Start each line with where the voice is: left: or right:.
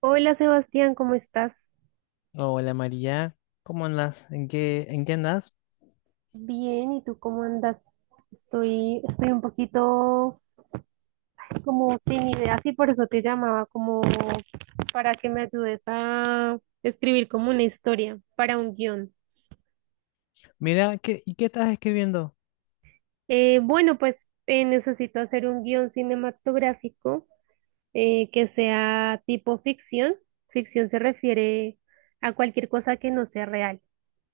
right: Hola, Sebastián, ¿cómo estás?
left: Hola María, ¿cómo andas? ¿En qué andas?
right: Bien, ¿y tú cómo andas? Estoy un poquito como sin ideas y por eso te llamaba como para que me ayudes a escribir como una historia para un guión.
left: Mira, ¿y qué estás escribiendo?
right: Necesito hacer un guión cinematográfico que sea tipo ficción. Ficción se refiere a cualquier cosa que no sea real,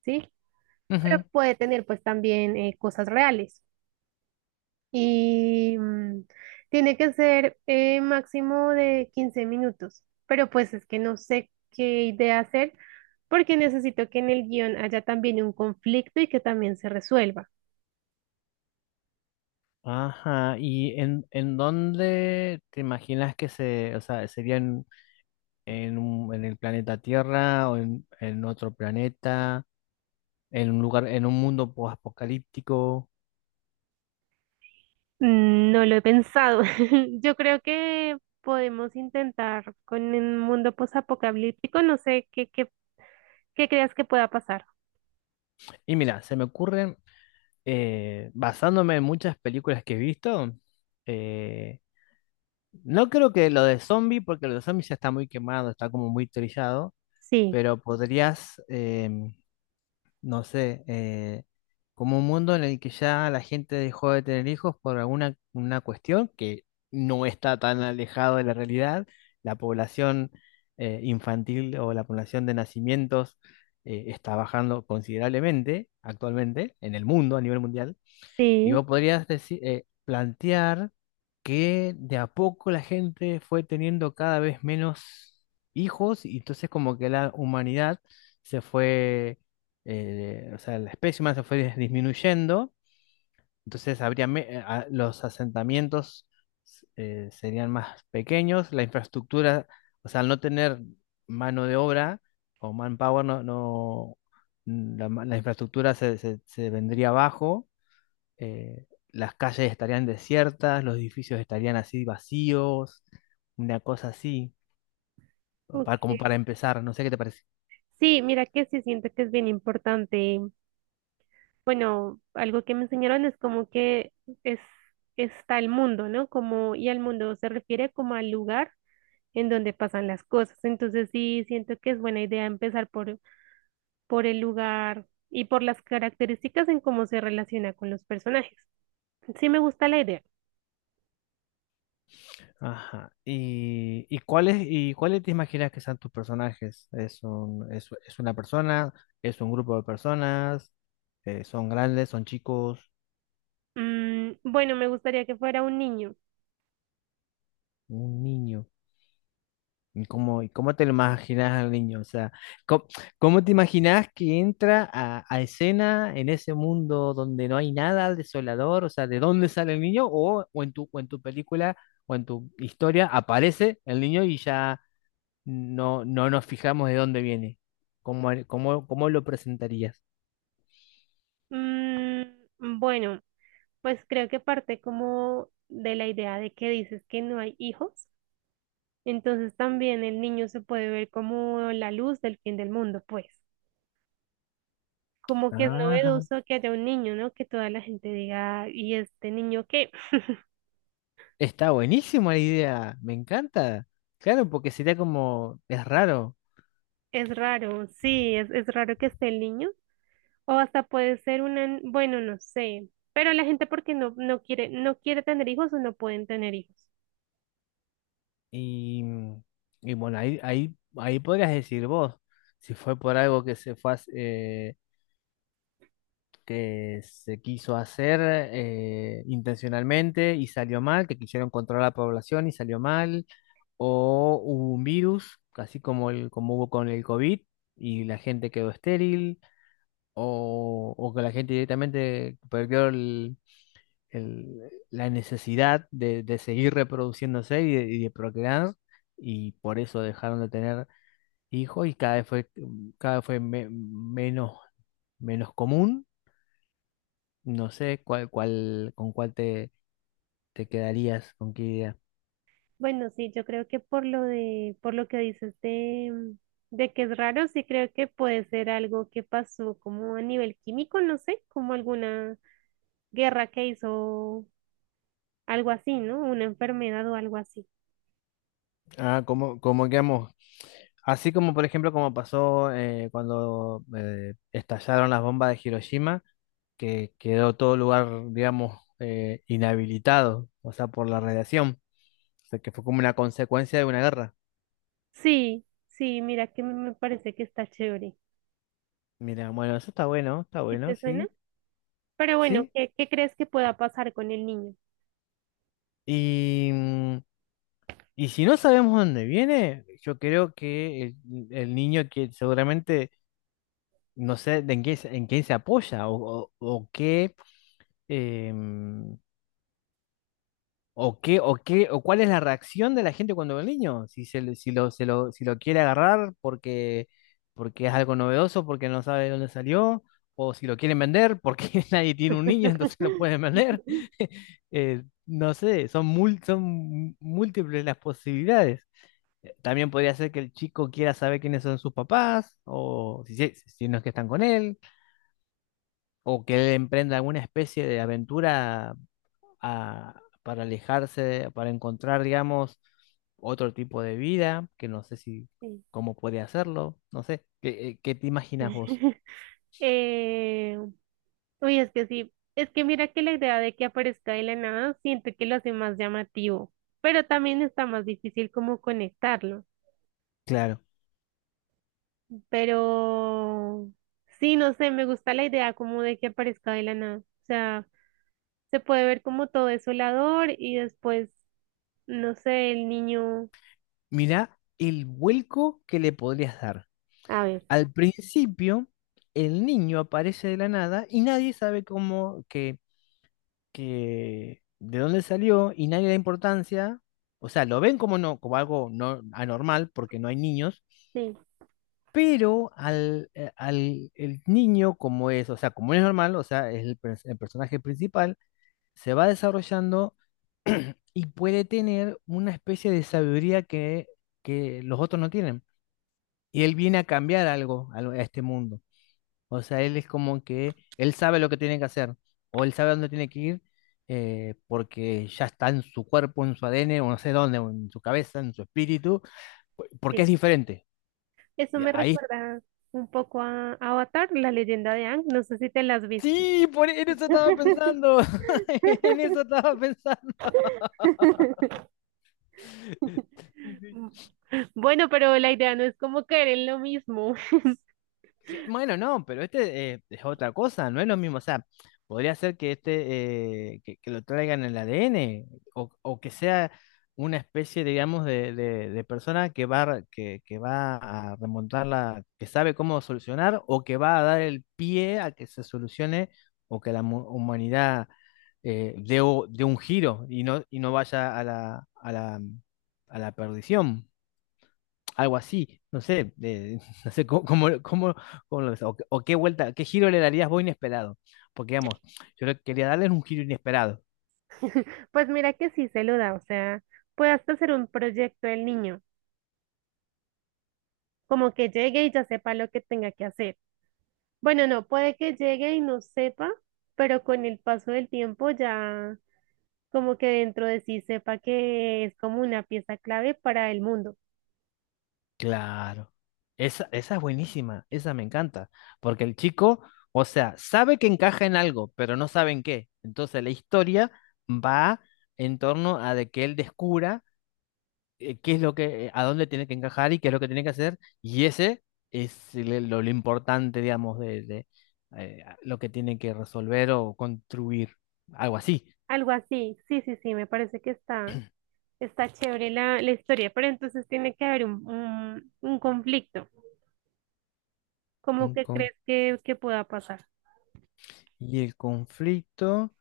right: ¿sí?
left: Ujú.
right: Pero puede tener pues también cosas reales. Y tiene que ser máximo de 15 minutos, pero pues es que no sé qué idea hacer porque necesito que en el guión haya también un conflicto y que también se resuelva.
left: Ajá, ¿y en dónde te imaginas que se, o sea, sería en el planeta Tierra o en otro planeta, en un lugar, en un mundo apocalíptico?
right: No lo he pensado. Yo creo que podemos intentar con un mundo posapocalíptico, no sé qué creas que pueda pasar.
left: Y mira, se me ocurren, basándome en muchas películas que he visto, eh, no creo que lo de zombie, porque lo de zombie ya está muy quemado, está como muy trillado.
right: Sí,
left: Pero podrías, no sé, como un mundo en el que ya la gente dejó de tener hijos por alguna una cuestión que no está tan alejado de la realidad, la población infantil o la población de nacimientos está bajando considerablemente actualmente en el mundo a nivel mundial. Y
right: sí.
left: vos podrías decir, plantear que de a poco la gente fue teniendo cada vez menos hijos y entonces como que la humanidad se fue, o sea, la especie humana se fue disminuyendo, entonces habría los asentamientos serían más pequeños, la infraestructura, o sea, al no tener mano de obra o manpower, no, no, la infraestructura se vendría abajo, las calles estarían desiertas, los edificios estarían así vacíos, una cosa así, como
right: Ok.
left: para empezar, no sé qué te parece.
right: Sí, mira que sí siento que es bien importante. Bueno, algo que me enseñaron es como que es, está el mundo, ¿no? Como, y al mundo se refiere como al lugar en donde pasan las cosas. Entonces sí, siento que es buena idea empezar por el lugar y por las características en cómo se relaciona con los personajes. Sí, me gusta la idea.
left: Ajá. ¿Y, y cuáles te imaginas que sean tus personajes? ¿Es un, es una persona? ¿Es un grupo de personas? ¿Son grandes? ¿Son chicos?
right: Bueno, me gustaría que fuera un niño.
left: ¿Un niño? ¿Y cómo te lo imaginas al niño? O sea, ¿cómo, cómo te imaginas que entra a escena en ese mundo donde no hay nada desolador? O sea, ¿de dónde sale el niño? O en tu película o en tu historia aparece el niño y ya no, no nos fijamos de dónde viene. ¿Cómo, cómo, cómo lo presentarías?
right: Bueno, pues creo que parte como de la idea de que dices que no hay hijos. Entonces también el niño se puede ver como la luz del fin del mundo, pues. Como que es
left: Ajá.
right: novedoso que haya un niño, ¿no? Que toda la gente diga, ¿y este niño qué?
left: Está buenísima la idea, me encanta. Claro, porque sería como, es raro.
right: Es raro, sí, es raro que esté el niño. O hasta puede ser una, bueno, no sé. Pero la gente porque no quiere, no quiere tener hijos o no pueden tener hijos.
left: Y, mm, y bueno, ahí podrías decir vos, si fue por algo que se fue, que se quiso hacer intencionalmente y salió mal, que quisieron controlar la población y salió mal, o hubo un virus, así como, el, como hubo con el COVID y la gente quedó estéril, o que la gente directamente perdió la necesidad de seguir reproduciéndose y de procrear y por eso dejaron de tener hijos y cada vez fue menos, menos común. No sé con cuál te, te quedarías, con qué idea.
right: Bueno, sí, yo creo que por lo de, por lo que dices de, de que es raro, sí creo que puede ser algo que pasó como a nivel químico, no sé, como alguna guerra que hizo algo así, ¿no? Una enfermedad o algo así.
left: Ah, como como quedamos? Así como, por ejemplo, como pasó cuando estallaron las bombas de Hiroshima, que quedó todo lugar, digamos, inhabilitado, o sea, por la radiación. O sea, que fue como una consecuencia de una guerra.
right: Sí, sí, mira que me parece que está chévere.
left: Mira, bueno, eso está
right: ¿Sí
left: bueno,
right: te suena?
left: sí,
right: Pero bueno,
left: sí.
right: ¿qué, qué crees que pueda pasar con el niño?
left: Y, mm, y si no sabemos dónde viene, yo creo que el niño que seguramente no sé de en qué, en quién se apoya o qué, em, o qué, o cuál es la reacción de la gente cuando ve al niño, si se, le- si lo, se lo, si lo quiere agarrar porque, porque es algo novedoso, porque no sabe de dónde salió, o si lo quieren vender porque nadie tiene un niño, entonces lo pueden vender. No sé, son múltiples las posibilidades. También podría ser que el chico quiera saber quiénes son sus papás, o si no es que están con él, o que él emprenda alguna especie de aventura para alejarse, para encontrar, digamos, otro tipo de vida, que no sé si
right: Sí.
left: cómo puede hacerlo, no sé, ¿qué, qué te imaginas vos?
right: Eh, Uy, es que sí, es que mira que la idea de que aparezca de la nada, siento que lo hace más llamativo, pero también está más difícil como conectarlo.
left: Claro,
right: Pero sí, no sé, me gusta la idea como de que aparezca de la nada. O sea, se puede ver como todo desolador y después, no sé, el niño,
left: mirá el vuelco que le podrías dar.
right: a ver,
left: Al principio, el niño aparece de la nada y nadie sabe cómo que de dónde salió y nadie le da importancia, o sea, lo ven como no, como algo no anormal porque no hay niños,
right: sí,
left: pero al el niño como es, o sea, como es normal, o sea, es el personaje principal, se va desarrollando y puede tener una especie de sabiduría que los otros no tienen. Y él viene a cambiar algo a este mundo. O sea, él es como que él sabe lo que tiene que hacer o él sabe dónde tiene que ir, porque ya está en su cuerpo, en su ADN o no sé dónde, o en su cabeza, en su espíritu, porque
right: sí.
left: es diferente.
right: Eso
left: Y
right: me
left: ahí
right: recuerda un poco a Avatar, la leyenda de Aang, no sé si te la has visto.
left: sí, por en eso estaba pensando. En eso estaba pensando. Sí, sí.
right: Bueno, pero la idea no es como caer en lo mismo.
left: Bueno, no, pero este es otra cosa, no es lo mismo. O sea, podría ser que este que lo traigan en el ADN o que sea una especie, digamos, de persona que que va a remontarla, que sabe cómo solucionar o que va a dar el pie a que se solucione o que la humanidad dé un giro y no vaya a a la perdición, algo así, no sé, no sé cómo lo ves, o qué vuelta, qué giro le darías vos inesperado, porque digamos, yo le quería darles un giro inesperado.
right: Pues mira que sí se lo da, o sea, puede hasta hacer un proyecto el niño, como que llegue y ya sepa lo que tenga que hacer. Bueno, no, puede que llegue y no sepa, pero con el paso del tiempo ya como que dentro de sí sepa que es como una pieza clave para el mundo.
left: Claro, esa es buenísima, esa me encanta, porque el chico, o sea, sabe que encaja en algo, pero no sabe en qué. Entonces la historia va en torno a de que él descubra, qué es lo que, a dónde tiene que encajar y qué es lo que tiene que hacer. Y ese es lo importante, digamos, de, lo que tiene que resolver o construir, algo así.
right: Algo así, sí, sí, sí, me parece que está, está chévere la, la historia, pero entonces tiene que haber un conflicto. ¿Cómo
left: Un
right: que
left: con-
right: crees que pueda pasar?
left: y el conflicto,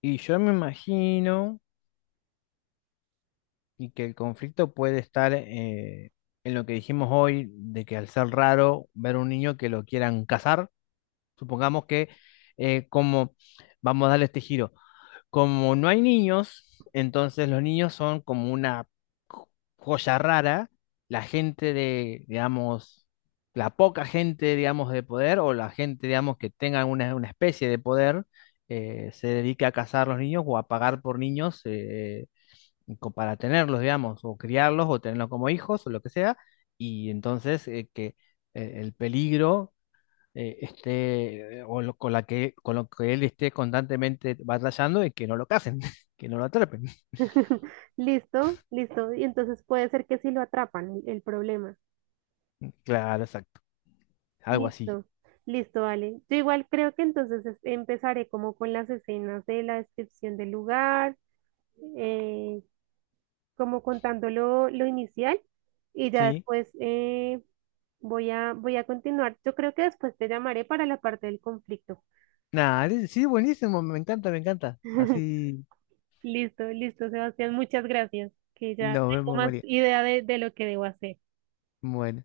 left: y yo me imagino, y que el conflicto puede estar en lo que dijimos hoy, de que al ser raro ver un niño que lo quieran casar, supongamos que eh, como, vamos a darle este giro. Como no hay niños, entonces los niños son como una jo- joya rara. La gente de, digamos, la poca gente, digamos, de poder o la gente, digamos, que tenga una especie de poder, se dedica a cazar los niños o a pagar por niños, para tenerlos, digamos, o criarlos o tenerlos como hijos o lo que sea. Y entonces que el peligro esté, o con lo que él esté constantemente batallando y que no lo casen, que no lo atrapen.
right: Listo, listo. Y entonces puede ser que sí lo atrapan, el problema.
left: Claro, exacto. Algo así.
right: Listo, listo, vale. Yo igual creo que entonces es- empezaré como con las escenas de la descripción del lugar. eh, como contando lo inicial y ya
left: Sí.
right: después voy a continuar. Yo creo que después te llamaré para la parte del conflicto.
left: Nada, sí, buenísimo, me encanta, me encanta. Así
right: Listo, listo, Sebastián, muchas gracias, que ya
left: nos
right: tengo
left: vemos,
right: más
left: María.
right: idea de lo que debo hacer.
left: Bueno.